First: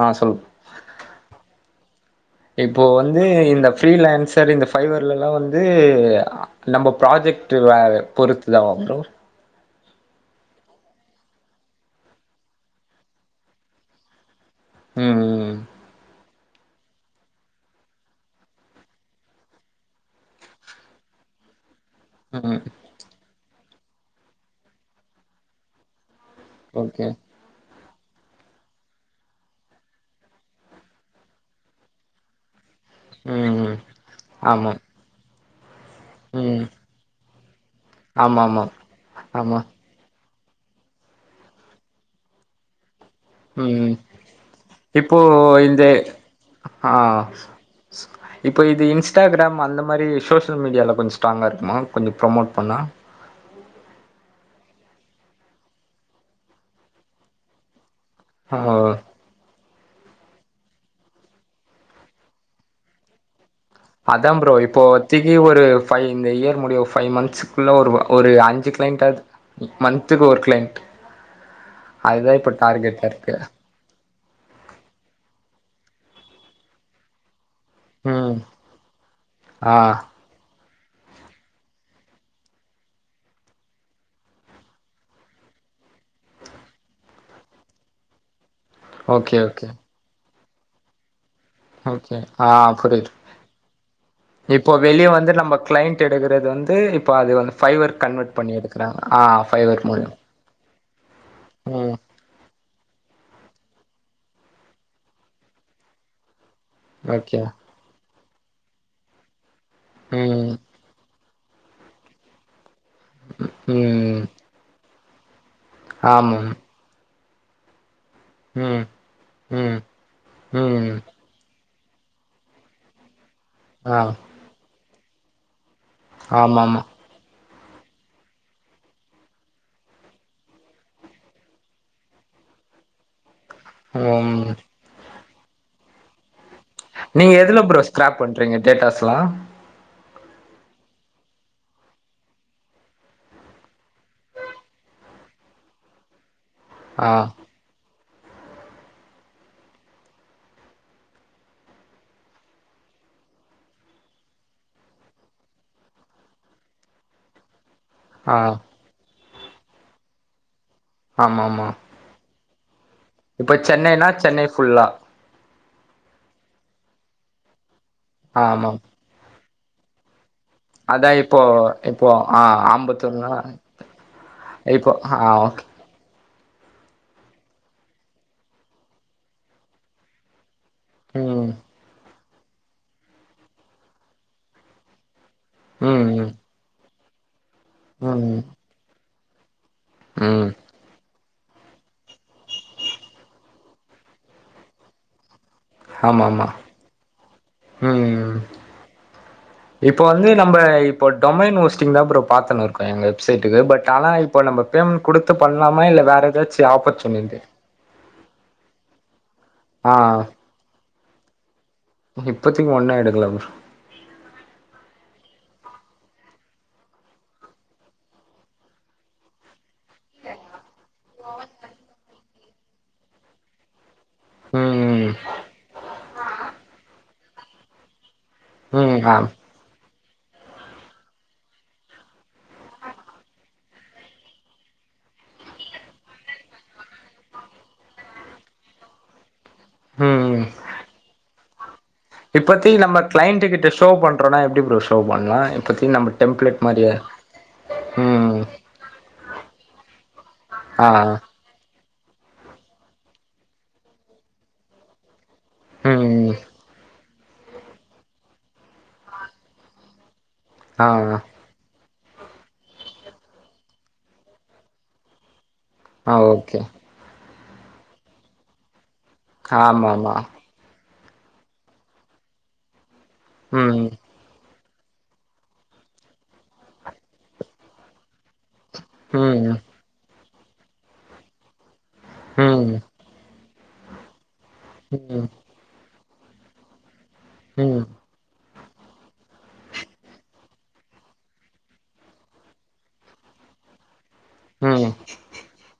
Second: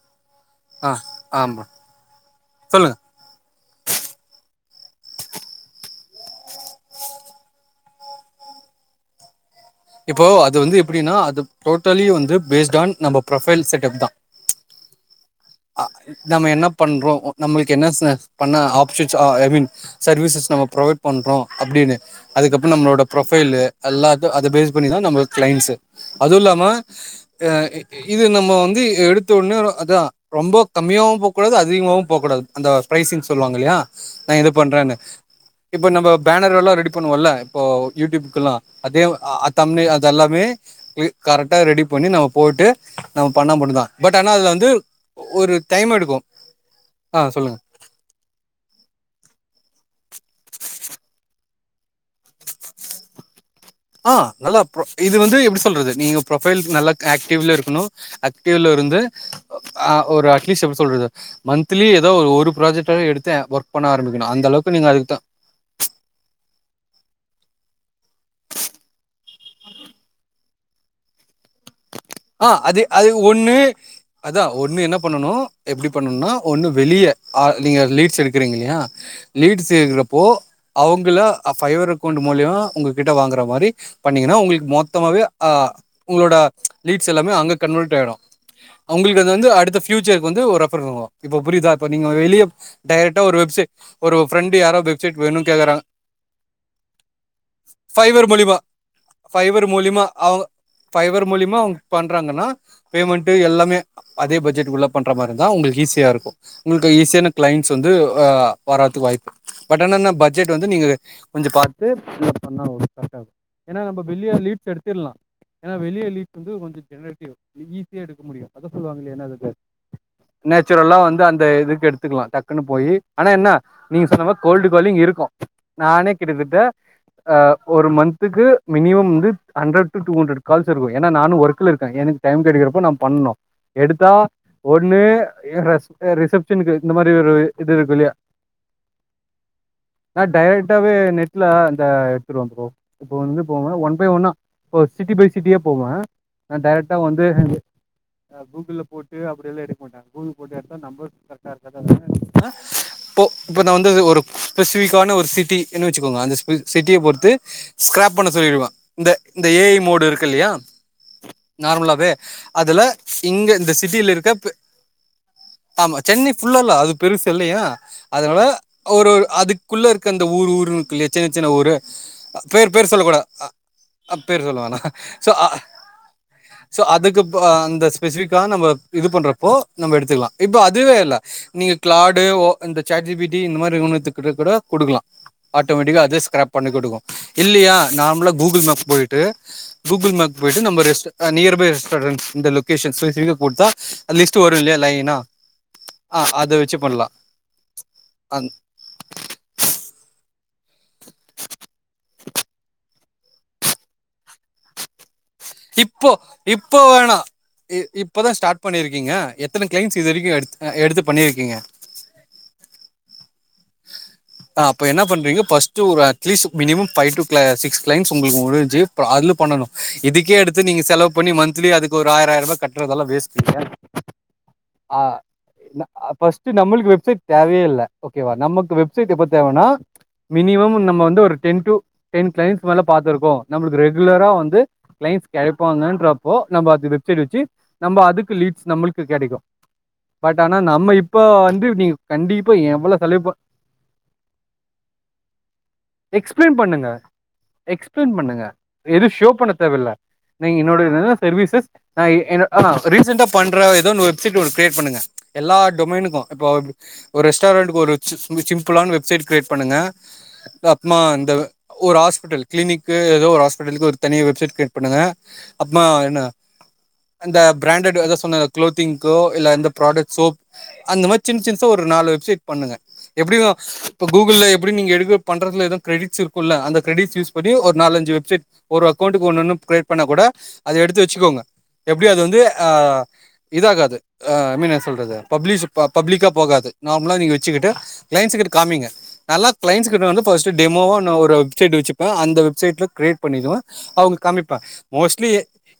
ஆ சொல் ஆ ஆமா இப்போ வநது இந்த பீரிலான்சர் இந்த ஃபைபர்லாம் வந்து நம்ம ப்ராஜெக்ட் பொறுத்து தாம் ப்ரோ இப்போ அது வந்து எப்படின்னா அது டோட்டலி வந்து பேஸ்ட் ஆன் நம்ம ப்ரொஃபைல் செட்டப் தான் ம் ம் நம்ம என்ன பண்றோம் நம்மளுக்கு என்ன பண்ண ஆப்ஷன்ஸ் ஐ மீன் சர்வீசஸ் நம்ம ப்ரொவைட் பண்றோம் அப்படின்னு ம் ம் அதுக்கப்புறம் நம்மளோட ப்ரொஃபைல் எல்லாம் அத பேஸ் பண்ணிதான் நம்ம கிளைண்ட்ஸு அதும்ல்லாம ஓகே அ இது நம்ம வந்து எடுத்த உடனே அதா ரொம்ப கம்மியாவும் போகூடாது அதிகமாவவும் போகூடாது அந்த ப்ரைசிங் ம் சொல்லுவாங்க ம் இல்லையா நா இது ஆமா பண்றேன்னு இப்ப நம்ப பேனர் ம் எல்லாம் ரெடி பண்ணுவோம்ல்ல ஆமா யூடியூப்கெலாம் ஆமா அதே அ ஆமா தம்நெய்ல் அதெல்லாமே கரெக்டா ரெடி பண்ணி நம்ம போட்டு நம்ம பண்ணா மட்டும் தான் ம் பட் ஆனா அதுல வந்து இப்போ ஒரு இந்த டைம் எடுக்கும் ஆ இப்போ இது இன்ஸ்டாகிராம் அந்த மாறி சோஷியல் மீடியால கொஞ்சம் ஸ்ட்ராங்காக இருக்குமா கொஞ்சம் ப்ரோமோட் பண்ணா ஆ நல்லா இது வந்து எப்டி சொல்றது நீங்க ப்ரொபைல்க்கு நல்லா ஆக்டிவ்ல இருக்கணும் கீல ஆ இருந்து ஆ ஒரு அட்லீஸ்ட் எப்டி சொல்றது சார் மந்த்லி ஏதாவது ஒரு ப்ராஜெக்டாவது எடுத்து ஒர்க் பண்ண ஆரம்பிக்கணு அதான் அந்த ப்ரோ அளவுக்கு நீங்க அதுக்கு இப்போத்திக்கு ஒரு ஃபை இந்த இயர் முடிய ஃபைவ் மந்த்ஸ்குள்ள ஒரு அஞ்சு க்ளைண்டாவது மந்த்துக்கு ஒரு க்ளைண்ட் ஆ அது அது இருக்கு ஒன்னு அதான் ஒன்னு என்ன பண்ணனும் எப்டி பண்ணும்னா ஒன்னு வெளிய ஆ நீங்க லீட்ஸ் ம் எடுக்கறீங்க இல்லையா லீட்ஸ் ஆ எடுக்கறப்போ அவங்கள ஃபைவர் அக்கௌண்ட் மூலியமா உங்ககிட்ட வாங்குற மாறி பண்ணீங்கன்னா உங்களுக்கு மொத்தமாவே அ உங்களோட லீட்ஸ் எல்லாமே அங்கே கன்வெர்ட் ஆகிடும் அவங்களுக்கு வந்து ஓகே வந்து ஓகே அடுத்த ஃபியூச்சருக்கு வந்து ஒரு ரெஃபர் பண்ணுவ இப்ப புரியுதா இப்ப நீங்க ஓகே வெளிய ஆ புரியுது டைரக்டா ஒரு வெப்சைட் ஒரு ஃப்ரெண்டு யாரோ வெப்சைட் வேணும்னு கேக்குறாங்க எடுக்குறது வந்து இப்ப அது வந்து ஃபைவர் கன்வெர்ட் பண்ணி எடுக்கறாங்க ஆ‌ ஃபைபர் மூலியம் ஃபைபர் மூலியமா அவங்க பண் ம் பண்றாங்கன்னா பேமெண்ட்டு எல்லாமே அதே பட்ஜெட்க்குள்ள பண்ற மாறி இருந்தா உங்களுக்கு ஈஸியா இருக்கும் உங்களுக்கு ஈஸியான ஓகே கிளைண்ட்ஸ் வந்து் வராதுக்கு வாய்ப்பு பட் ஆனா‌ என்ன பட்ஜெட் ம் வந்து நீங்க கொஞ்சம் பாத்த பண்ண ஏன்னா நம்ம ம் வெளியா லீ்ஸ் எடுத்தலாம் ஏனா வெளிய லீட் ஆமாம் வந்து கொஞ்சம் ஜெனரேடிவ் எடுக்க முடியும் அத ம் சொல்லுவாங்கள என்னனா அதுக்கு ம் ம் நேச்சுரல்லா வந்து அந்த இதுக்கு எடுத்துக்கலாம் டக்குன்னு போயி ஆனா என்ன ஆ நீங்க சொன்ன மாறி கோல்டு கோலிங் இருக்கும் நானே கிட்டத்தட்ட ஆமாமா ஒரு மந்த்துக்கு மினிமம் வந்து ஹண்ட்ரட் டு டூஹண்ரட் கால்ஸ் இருக்கு ஏன்னா நானும் ஒர்க்ல இருக்கேன் எனக்கு டைம் கிடைக்கிறப்போ நான் பண்ணோம் எடுத்தா ம் ஒரு ஒன்னு ரிசபஷனுக்கு இந்த மாறி ஒரு நீங்க எதுல இது ப்ரோ இருக்கு இல்லயா ஸ்கிராப் பண்றீங்க டேட்டாஸ்லா நான் டைரெக்டாவே நெட்ல அந்த எடுத்துருவோம் ஃப்ரோ இப்ப வந்து போங்க ஒன் பை ஒன்னா இப்ப சிட்டி பை சிட்டியா போவே நா டேரெக்ட்டா ஆ வந்து ஆ கூகுள்ல போட்டு அப்டியெல்லா எடுக்க மாட்டே கூகுள் போட்டு எடுத்தா நம்பர் கரெக்டாருக்காதா அதனால என்ன பண்ணுவே போ இப்ப நா வந்து ஒரு ஸ்பெசிஃபிக்கான ஒரு சிட்டி னு வச்சுக்கோங்க அந்த சிட்டிய பொறுத்து ஸ்க்ராப் பண்ண ஆ சொல்லிடுவே இந்த இந்த ஏ ஐ மோடு இருக்கு இல்லயா ஆமா ஆமா நார்மலாவே அதுல இங்க இப்ப இந்த சென்னைனா சிட்டிலருக்க சென்னை ஃபுல்லா ஆமா சென்னை ஃபுல்லால அது பெருசில்லயா அதனால ஆ ஆமா ஒரு அதுக் குள்ளருக்க அந்த ஊர் ஊர்னு அதா இருக்கில்லயா சின்ன இப்போ சின்ன ஊரு இப்போ ஆ பேர் பேர் சொல்ல கூடா ஆம்பத்தூர்னா அ பேர் சொல்லவேணா இப்போ ஆ ஸோ ஓகே ஸோ அதுக்கு பொ அந்த ஸ்பெசிஃபிக்கா நம்ம இது பண்றப்போ நம்ம எடுத்துக்லா இப்ப அதுவே இல்ல ம் நீங்க கிளாடு ஓ இந்த சாட் ஜி பி டி இந்த மாரி நிறுவனத்துக்கிட்டகூட குடுக்லா ஆட்டோமெட்டிக்கா அதே ம் ம் ஸ்க்ராப் பண்ணி குடுக்கு இல்லயா நார்மலா ம் கூகுள் மேப் போய்ட்டு கூகுள் மேப் ம் போய்ட்டு நம்ப ரெஸ்ட் ஆ நியர் பை ரெஸ்டாரண்ட்ஸ் இந்த லொகேஷன் ஸ்பெசிஃபிகா குட்த்தா லிஸ்ட் வரு இல்லயா லைனா ஆ ஆமாமா அத வச்சு பண்லா ம்‌ ம் அந் இப்ப வந்து நம்ப இப்போ டொமைன் வொஸ்ட்டிங்தா ப்ரோ பாத்துணுருக்கோ எங்க வெப்சைட்டுக்கு பட் ஆனா இப்ப நம்ப பேமெண்ட் குடுத்து பண்லாமா இல்ல இப்போ வேற எதாச்சு இப்போ வேணா ஆப்பர்ச்சுனிட்டி இ இப்பதா ஸ்டார்ட் பண்ணிருக்கீங்க எத்தன ஆ க்ளைண்ட்ஸ் இது வரைக்கு எடு எடுத்து பண்ணிருக்கீங்க இப்பதிக்கி ஒன்னு எடுக்கல ப்ரோ ஆ அப்போ என்னா பண்றீங்க ஃபஸ்டு ஒரு அட்லீஸ் மினிமம் ஃபைவ் டூ க்ள சிக்ஸ் க்ளைண்ட்ஸ் உங்களுக்கு முடிஞ்சு ப்றோ அதுல பண்ணணு இதுக்கே எடுத்து நீங்க செலவு பண்ணி மன்த்லி அதுக்கு ஒரு ஆயராய்ரூபா கட்றதெல்லா வேஸ்ட்டு ஆ ம் ஃபஸ்ட்டு நம்மளுக்கு வெப்சைட் தேவயே இல்ல ஓ கேவா நமக்கு ம் வெப்சைட் ஆ எப்ப தேவனா மினிமம் நம்ம வந்து ஒரு டென் டூ டென் க்ளைண்ட்ஸ் மேல பாத்துருக்கோ நம்மளுக்கு ரெகுலரா வந்து க்ளைண்ட்ஸ் கெடைப்பாங்கன்றப்போ நம்ப அது வெப்சைட் வச்சு நம்ப அதுக்கு லீட்ஸ் நம்ளுக்கு கெடைக்கு ம் பட் ஆனா நம்ம இப்ப வந்து நீ கண்டிப்பா எவ்ள க்ளைண்ட்டு கிட்ட ஷோ பண்றோனா எப்டி ப்ரோ ஷோ பண்லா இப்பத்தி நம்ப எக்ஸ்பிளைன் டெம்ப்ளேட் மாரி பண்ணுங்க எக்ஸ்பிளைன் பண்ணுங்க எது ஷோ பண்ண தேவல்ல நீங்க என்னோட ஆ என்னென்ன சர்வீசஸ் ஆ எ ஆ ரீசெண்ட்டா பண்ற எதோ ஒன்னு வெப்சைட் ஒரு கிரியேட் பண்ணுங்க எல்லா டொமைனுக்கு ம் இப்போ ஒரு ரெஸ்டாரண்ட்டுக்கு ஒரு சிம்பிளான வெப்சைட் கிரியேட் பண்ணுங்க ஆ அப்பமா இந்த ஒரு ஆஸ்பிட்டல் க்ளினிக்கு எதோ ஒரு ஆஸ்பெட்டலுக்கு ஒரு தனியா வெப்சைட் கிரி பண்ணுங்க அப்பமா ஆ என்ன ஓகே அந்த பிராண்டட் அதா சொன்னே க்ளோத்திங்கோ இல்ல அந்த ஆமா ப்ராடக்ட் ஆமா சோப் அந்த மாரி சின் சின்சா ஒரு நாலு வெப்சைட் பண்ணுங்க எப்டிதா ம் இப்ப கூகுள்ல எப்டி நீங்க எடுக்க பண்றதுல எது கிரெட்டிஸ்ஸிருக்குல்ல அந்த கிரெட்டிஸ் யூஸ் பண்ணி ஒரு நாலஞ்சு வெப்சைட் ஒரு அக்கவுண்டுக்கு ம் ஒன்னொன்னு கிரேட் பண்ணா கூட அத எடுத்து வச்சுக்கோங்க எப்டி அது வந்து ஆ ம் இதாகாது ஐ மீன் என்னாசொல்றது ம் பப்ளிஸ் பப்ளிக்கா போகாது நார்மலா நீங்க ச்சுகிட்டு ம் க்ளைண்ட்ஸு கிட்ட காமிங்க நல்லா க்ளைண்ட்ஸு கிட்ட வந்து ஃபஸ்ட்டு டெமோவோ ஒன்னு ஒரு வெப்சைட் வச்சிப்பே அந்த வெப்சைட்ல க்ரியே பண்ணிக்குவே அவுங்க காமிப்பே ம் மோஸ்ட்லி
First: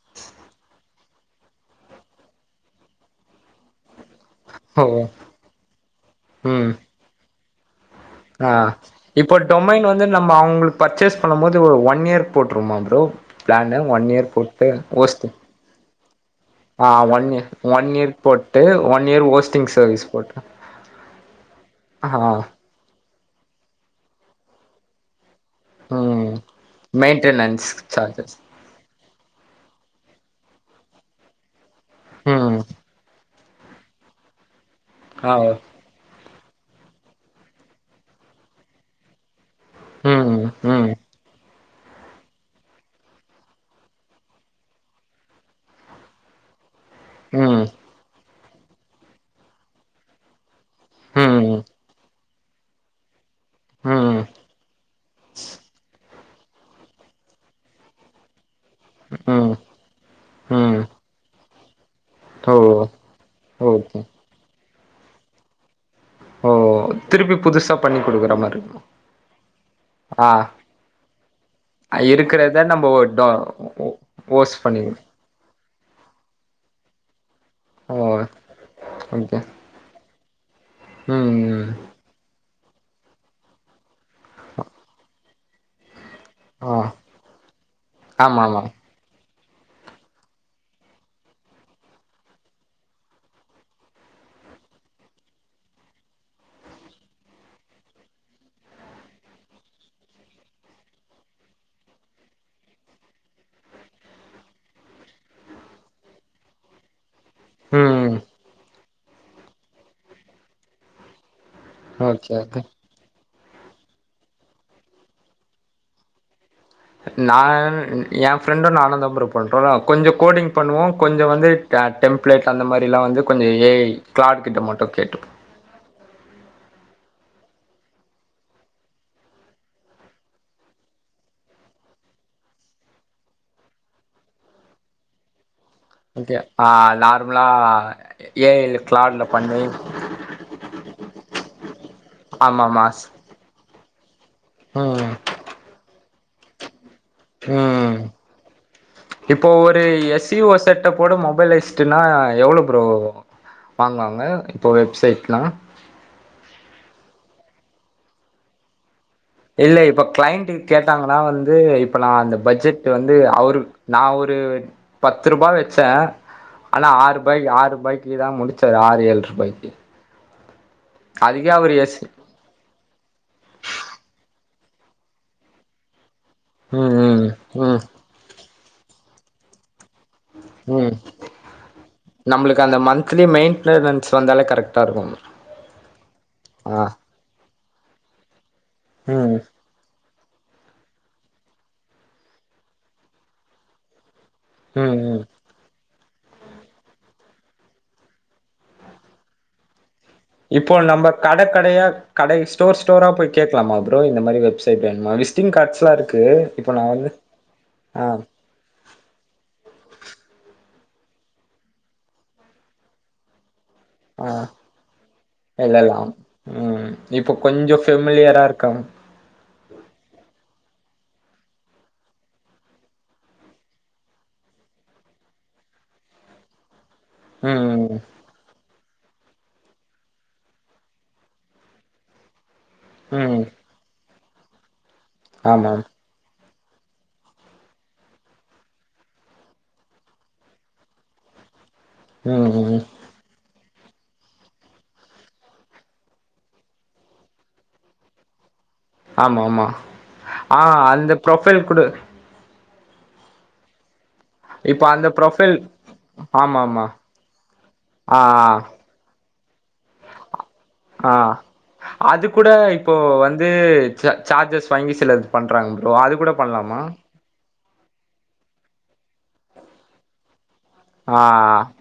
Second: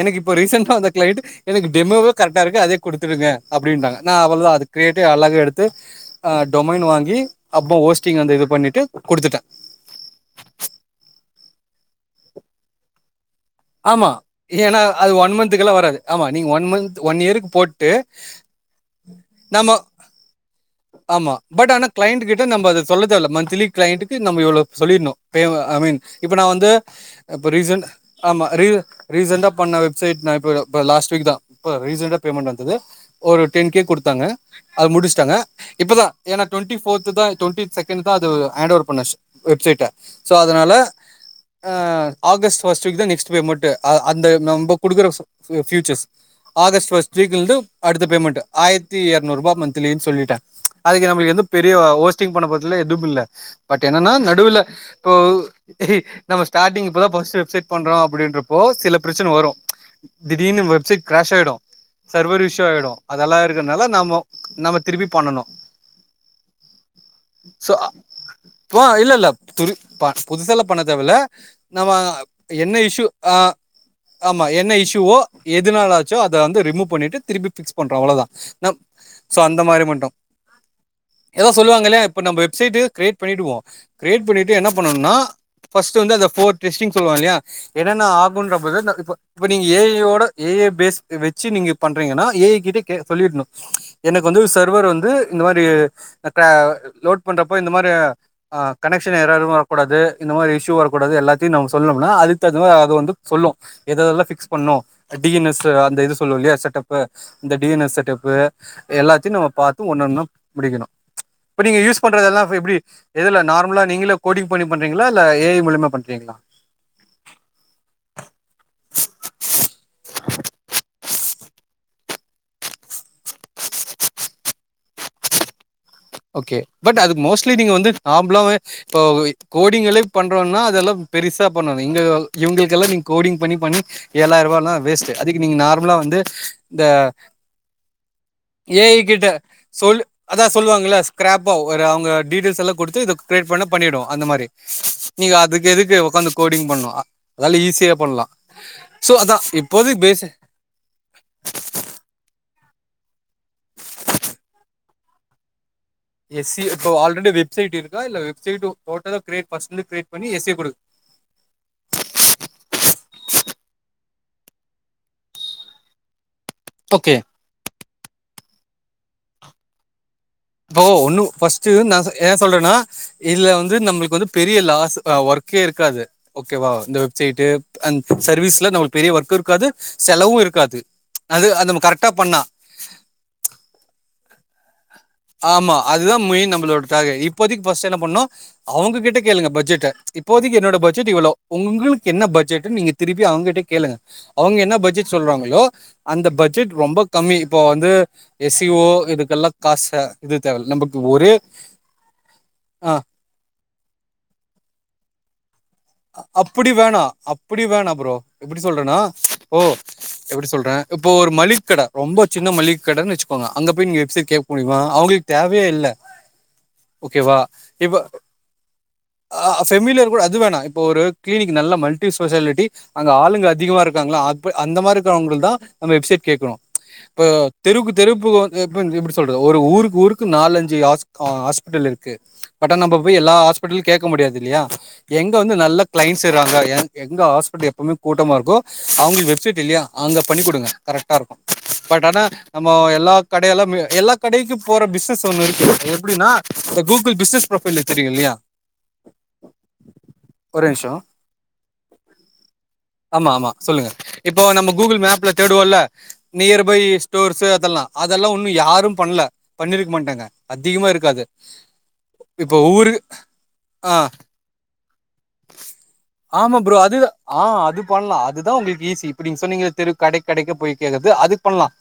எனக்கு இப்போ ரீசெண்ட்டா வந்த க்ளைண்ட்டு எனக்கு டெமோவே கரெக்டாருக்கு அதே குடுத்துடுங்க அப்டின்டாங்க நா அவ்ளதா அது ஓ கிரியட்டே அழகா எடுத்து ஆ ம் டொமைன் வாங்கி அப்பமா ஓஸ்டிங் அந்த இது ஆ பண்ணிட்டு இப்போ குடுத்துட்டே [unintelligible] நம்ம அவுங்களுக்கு பர்ச்சேஸ் பண்ணம்போது ஒரு ஒன் இயர் போட்ருவமா ப்ரோ பிளானு ஒன் இயர் போட்டு ஓஸ்ட் இதுகெல்லா வராது ஆமா நீங்க ஒன் மந்த் ஒன் இயருக்கு போட்டு ஒன் நம்ம ஐஸ் போட்டா ஆமா பட் ஆனா கிளைண்ட் கிட்ட நம்ம அத சொல்ல தேவல்ல மந்த்லி கிளைண்ட்க்கு நம்ம இவ்ளோ சொல்லின்னூ போவூ ஐ மீன் இப்ப ம் நான் வந்து இப்ப மெயின்டெனன்ஸ் ரீசன்ட் சார்ஜஸ் ஆமா ரீசெண்டா பண்ண வெப்சைட் நா இப்ப இப்ப லாஸ்ட் வீக் தா இப்ப ரீசெண்டா பேமெண்ட் ம் வந்தது ஒரு டென் கே கொடுத்தாங்க அது முடிச்சுட்டாங்க ஆ இப்பதா ஏனா டோண்டிபோர்த்து தா டோண்டி செகண்ட் தா அது ஹாண்ட்டோவர் பண்ணே வெப்சைட்ட சோ ம் அதனால ம் ஆ ஆகஸ்ட் ஃபஸ்டு வீக் தா நெஸ்ட் பேமென்டூ அ அந்த நம்ப குடுக்குற ஃபியூ ஃபியூச்சர்ஸ் ஆகஸ்ட் ஃபஸ்ட் வீக்ல இருந்து ம் அடுத்த பேமெண்ட் ஆயிரத்தி எர்நூற் ரூபா மந்த்லின் சொல்லிட்டே அதுக்கு ம் நம்மளுக்கு எந்தப் பெரிய ஹோஸ்டிங் பண்ண போறதில்ல எதும் இல்ல பட் என்னன்னா ம் நடுவுல இப்போ நம்ம ஸ்டார்டிங் இப்பதா ஃபஸ்ட் வெப்சைட பண்றோ அப்படின்றப்போ சில பிரச்சன வரோ ம் திடீர்ன்னு ம் வெப்சைட் கிராஷ் ஆயிடும் சர்வர் ஓ இஷ்யூ ஆயிடும் அதெல்லா இருக்கறதுனால ஓகே நம்ம நம்ம திருப்பி பண்ணணூ ஓ திருப்பி சோ புதுசா பண்ணி குடுக்குற மாரி இருக்குமா இப்பெ இல்ல இல்ல துரித் பா ஆ புதுசால்லா பண்ணத் தேவல நம்மா இருக்கிறத என்ன நம்ம இஷூவ் டோ ஆ ஓ ஆமா ஓஸ் என்ன பண்ணிக்கணு இஷூவ்வோ எதுனால ஆச்சோ அத வந்து ரிமூவ் பண்ணிட்டு திருப்பி பிக்ஸ் பண்றோ அவ்ளோ ஓ தா நம் ஓகே சோ அந்த மாரி மட் ம் ஏதோ ம் சொல்லுவாங்கில்யே இப்ப நம்ம வெப்சைட கிரியேட் பண்ணிடடுவோ கிரியேட் பண்ணிட்டு என்ன பண்ணணும்னா ஃபஸ்ட் வந்து அந்தப் போர் ஆ டெஸ்டிங் சொல்லுவாங் இல்லயா என்னன்னா ஆமா ஆகுன்ற ஆமா போ தா இதெ இப்ப இப்ப நீங்க ஏ ஐயோட ஏ ஐபேஸ் வச்சு நீங்க பண்றீங்கன்னா ஏ ஐ கிட்ட கே சொல்லிட்னூ எனக்கு வந்து சர்வர் வந்து இந்த மாதிரி கங்கா லோட் பண்றப்ப இந்த மாதிரி ஆ கனெஷன் எர்ரர் வரக்கூடாது இந்த மாதிரி இ்ஸ்யூ வரக்கூடாது எல்லாத்தையூ நம்ம சொல்லணும்னா அதுக்கு தகுந்த மாதிரி அது வந்து சொல்லூ எத எதல்லா பிக்ஸ் பண்ணோ டி என் எஸ் அந்த இது சொல்லுவோ இல்லையா செட்டப் இப்ப டி என் எஸ் ம் செட்டப்பு எல்லாத்தையூ நம்ம பார்த்து ஒன்னு ஒன்னா முடிக்கணூ இப்ப நீங்க யூஸ் ஓகே பண்றதெல்லா ஓகே எப்டி எதுல நார்மலா நீங்களோ கோடிங் பண்ணி பண்றீங்களா இல்ல ஏ ஐ மூலியமா பண்றீங்களா நா என் ஃப்ரெண்டும் நானூ தா ப்ரோ பண்றோ கொஞ்சோ கோடிங் பண்ணுவோ கொஞ்சோ வந்து கிளாட் டெம்ப்ளேட் அந்த மாதிரில்லா வந்து கொஞ்சோ ஏ ஐ கிளாட் கிட்ட மட்டோ கேட்டுப்போ ஓகே பட் அதுக்கு மோஸ்ட்லி நீங்க வந்து நாம்ப்ளாவே இப்போ கோடிங்களே பண்றோன்னா அதெல்லா பெருசா பண்ணாதீங்க இங்க இவூங்களூக்கெல்லா நீங்க கோடிங் பண்ணி பண்ணி எழாயிரோ ரூபானா வேஸ்ட் அதுக்கு நீங்க நார்மலா வந்து ஓகே இந்த நார்மலாக ஏஐல ஏ ஐய் கிட்ட கிளாடில் பண்ணி சொல் அதா சொல்வாங்கில்ல ஸ்க்ராப்பா ஒரு அவங்க டீட்டெய்ல்ஸ் எல்லா ஆமாம் கொடுத்து இத கிரேயேட் பண்னா பண்ணிடூ அந்த மாரி அ ஹாங் நீங்க அதுக்கு எதுக்கு உக்காந்து கோடிங் பண்ணோ அதால ஈஸியா ம் பண்லா சோ அதா இப்போது பேஸ் இதெ போட மொபைலைஸ்ட்ணா எவ்ளோ ப்ரோ வாங்குவாங்க இப்போ வெப்சைட்லா எஸ் ஸி இப்போ ஆல்ரெடி வெப்சைட் இருக்கா இல்ல வெப்சைட்டூ டோட்டலா கிரேட் ஃபஸ்ட்லேர்ந்து கிரேயேட் பண்ணி எஸ் ஏ கொடுக் டாங்ணா வந்து இப்ப நா அந்த பட்ஜெட் வந்து அவரு நா ஒரு பத்து ரூபா வச்சே ஆனா ஓகே ஆறு ரூபாய்க்கு ஆறு ரூபாய்க்கு கீய் தா முடிச்சாரு ஆறு ஏல் ரூபாய்க்கி ப்ரோ ஒன்னு ஃப்ஸ்ட்டு நா எஸ் சொ ஏ சொல்றேனா இதுல வந்து நம்ளுக்கு வந்து பெரிய லாஸ் ஒர்க்கே இருக்காது ஓகேவா ம் இந்த ம் வேஃப்சைட்டு ம் அந் சர்வீஸ்ல நம்ளுக்கு பெரிய ஒர்க் இருக்காது செலவு இருக்காது அது அத நம்ம கரெக்டா பண்ணா எனக்கு அந்த மன்த்லி மெயின்டெனன்ஸ் வந்தாலே கரெக்டா இருக்கு ஆமா அதுதா மெயின் நம்மளோட டார்கே இப்போத்க்கு ஃபர்ஸ்ட் என்ன பண்ணோ அவுங்க கிட்ட ம் கேளுங்க பட்ஜெட் இப்போதிக்கு என்னடோ பட்ஜெட் இவ்ளோ உங்களுக்கு என்ன பட்ஜெட்னு நீங்க திருப்பி அவுங்க கிட்ட கேளுங்க அவுங்க என்ன ம் பட்ஜெட் ம் சொல்றாங்களோ அந்த பட்ஜெட் ரொம்ப கம்மி இப்போ வந்து எஸ் இ ஓ இதுக்கெல்லா காசு இது தேவல்ல. இப்போ நமக்கு நம்ம ஒரே கட கடயா கடை ஸ்டோர் ஆ ஸ்டோரா போய் கேக்லாமா ப்ரோ இந்த மாரி வெப்சைட் வேணுமா டிங் காட்ஸ்லா இருக்கு இப்போ நா வந்து ஆ எப்டி சொல்றனா ஓ எப்டி சொல்ற இப்போ ஒரு மள்ளிக்கட ரொம்ப சின்ன மள்ளிக்கடன்னு வச்சுக்கோங்க அங்க போய் நீங்க செ ஆ கேக்க முடியுமா அவுங்ளுக்கு தேவயே இல்ல எழலாம் ம் இப்போ ஓகேவா கொஞ்சோ இப்ப ஃபெமிலியரா இருக்கா அ ஃபேமிலியர் கூட அது வேணா இப்போ ஒரு கிளினிக் நல்ல மல்டி ஸ்பெஷாலிட்டி அங்க ஆளுங்க அதிகமா இருக்காங்ளா அப் அந்த மாரி இருக்கிறவங்ளுக்குதா நம்ம வெப்சைட் கேக்ணு இப்போ தெருக்கு ம் தெருப்பு வந் [unintelligible] எப்டி சொல்றது ஒரு ஊருக்கு ஊருக்கு நாலஞ்சு ஹாஸ் ஹாஸ்பிட்டில் இருக்கு பட் ஆனா நம்ப போய் எல்லா ம் ஹாஸ்பிட்டில்லியு கேட்க முடியாது இல்லயா எங்க வந்து ஆமா நல்லா கிளைண்ட்ஸ் இருக்றாங்க எ எங்க ஹாஸ்பிட்ல் எப்பவுமே கூட்டமா இருக்கோ அவுங்க வெப்சைட் இல்லியா அங்க பண்ணி கொடுங்க கரெக்டா இருக்கு பட் ஆனா ம் நம்ம ம் எல்லா கடையெல்லா எல்லா கடைக்கு போற பிஸ்னஸ் ஒண்ணு இருக்கு எப்டினா இந்த கூகுள் பிஸ்னஸ் ஃப்ரொபைல் தெரியு இல்யா ஆமா ஆமா ஆ ஒரு நிமிஷம். அந்த ப்ரொஃபைல் கூட ஆமா ஆமா சொல்லுங்க இப்போ நம்ம கூகுள் அந்த மேப்ல ப்ரொஃபைல் தேடுவோல்ல ஆமா நியர்பை ஆமா ஸ்டோர்ஸு அதெல்லா ஆ அதெல்லா ஒன்னு யாரும் பண்ல பண்ணிருக்க மாட்டாங்க அதிகமா ஆ இருக்காது அது கூட இப்போ வந்து ஆ ச சார்ஜஸ் வாங்கி செல்லாது ஆமா ப்ரோ அது ஆ அது பண்லா அதுதா உங்களுக்கு ஈஸி இப்ப நீங்க சொன்னீங்க தெரு கடை கடைக்கு போயி ஆ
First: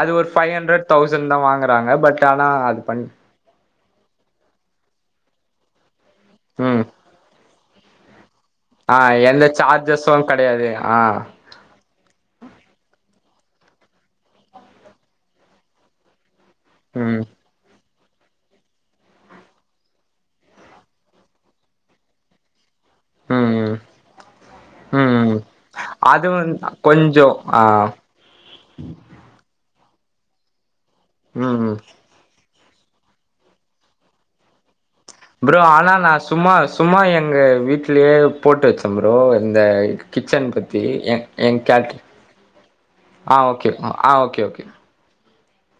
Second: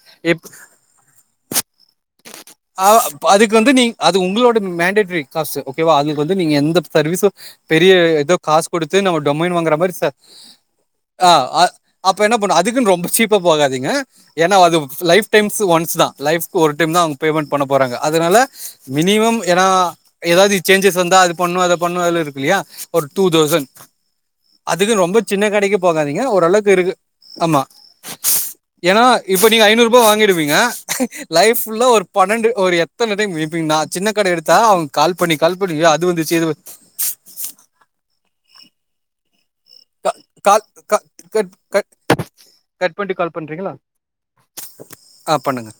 அது ஒரு ஃபைவ் ஹண்ட்ரட் தௌசண்ட் தா வாங்றாங்க பட் ஆனா அது அ பண் அதுக்கு வந்து நீங் அது உங்ளோட மேண்டட்ரி காசு ஓகேவா அதுக்கு வந்து நீங்க எந்த ம் சர்வீஸூ பெரிய ஏதோ காஸ் ஆ கொடுத்து நம்ம எந்த டொமைன் வாங்குற மாரி சர் சார்ஜஸு கெடையாது ஆ அப்ப என்ன பண்ண அதுக்குன்னு ரொம்ப சீப்பா போகாதீங்க ஏன்னா அது லைப்ஸ் டைம்ஸ் ஒன்ஸ் தா லைஃப்கு ஒரு டைம்தா அவுங் ம் பேமண்ட் பண்ண போறாங்க அதனால மினிமம் ஏனா ஏதாவது சேஞ்சஸ் வந்தா அது பண்ணு அத பண்ணு அதுல இருக் இல்லியா ஒரு டூ ம் தௌசண்ட் ம் அதுக்கு ரொம்ப ம் சின்ன கடைக்கு போகாதீங்க அது வந் ஓரளவுக்கு இருக்கு கொஞ்சோ ஆ ஆமா ஏனா இப்ப நீங்க ஐநூறு ரூபா வாங்கிடுவீங்க லைஃப் ம் ஃபுல்லா ஒரு பன்னெண்டு ஒரு எத்தன டைம் இப்பீங்னா சின்ன கட எடுத்தா கால் பண்ணி ப்ரோ கால் பண்ணி ஆனா அது நா வந்துச்சு இது சும்மா வந்து- சும்மா எங்க வீட்லியே போட்டு வச்சே ப்ரோ இந்த கா- கிச்சன் கால் பத்தி க ஏ ஏ கட் கட் கேட் கட் பண்ணிட்டு கால் ஆ ஓகே பண்றீங்களா? ஆ ஓகே ஓகே ஆ பண்ணுங்க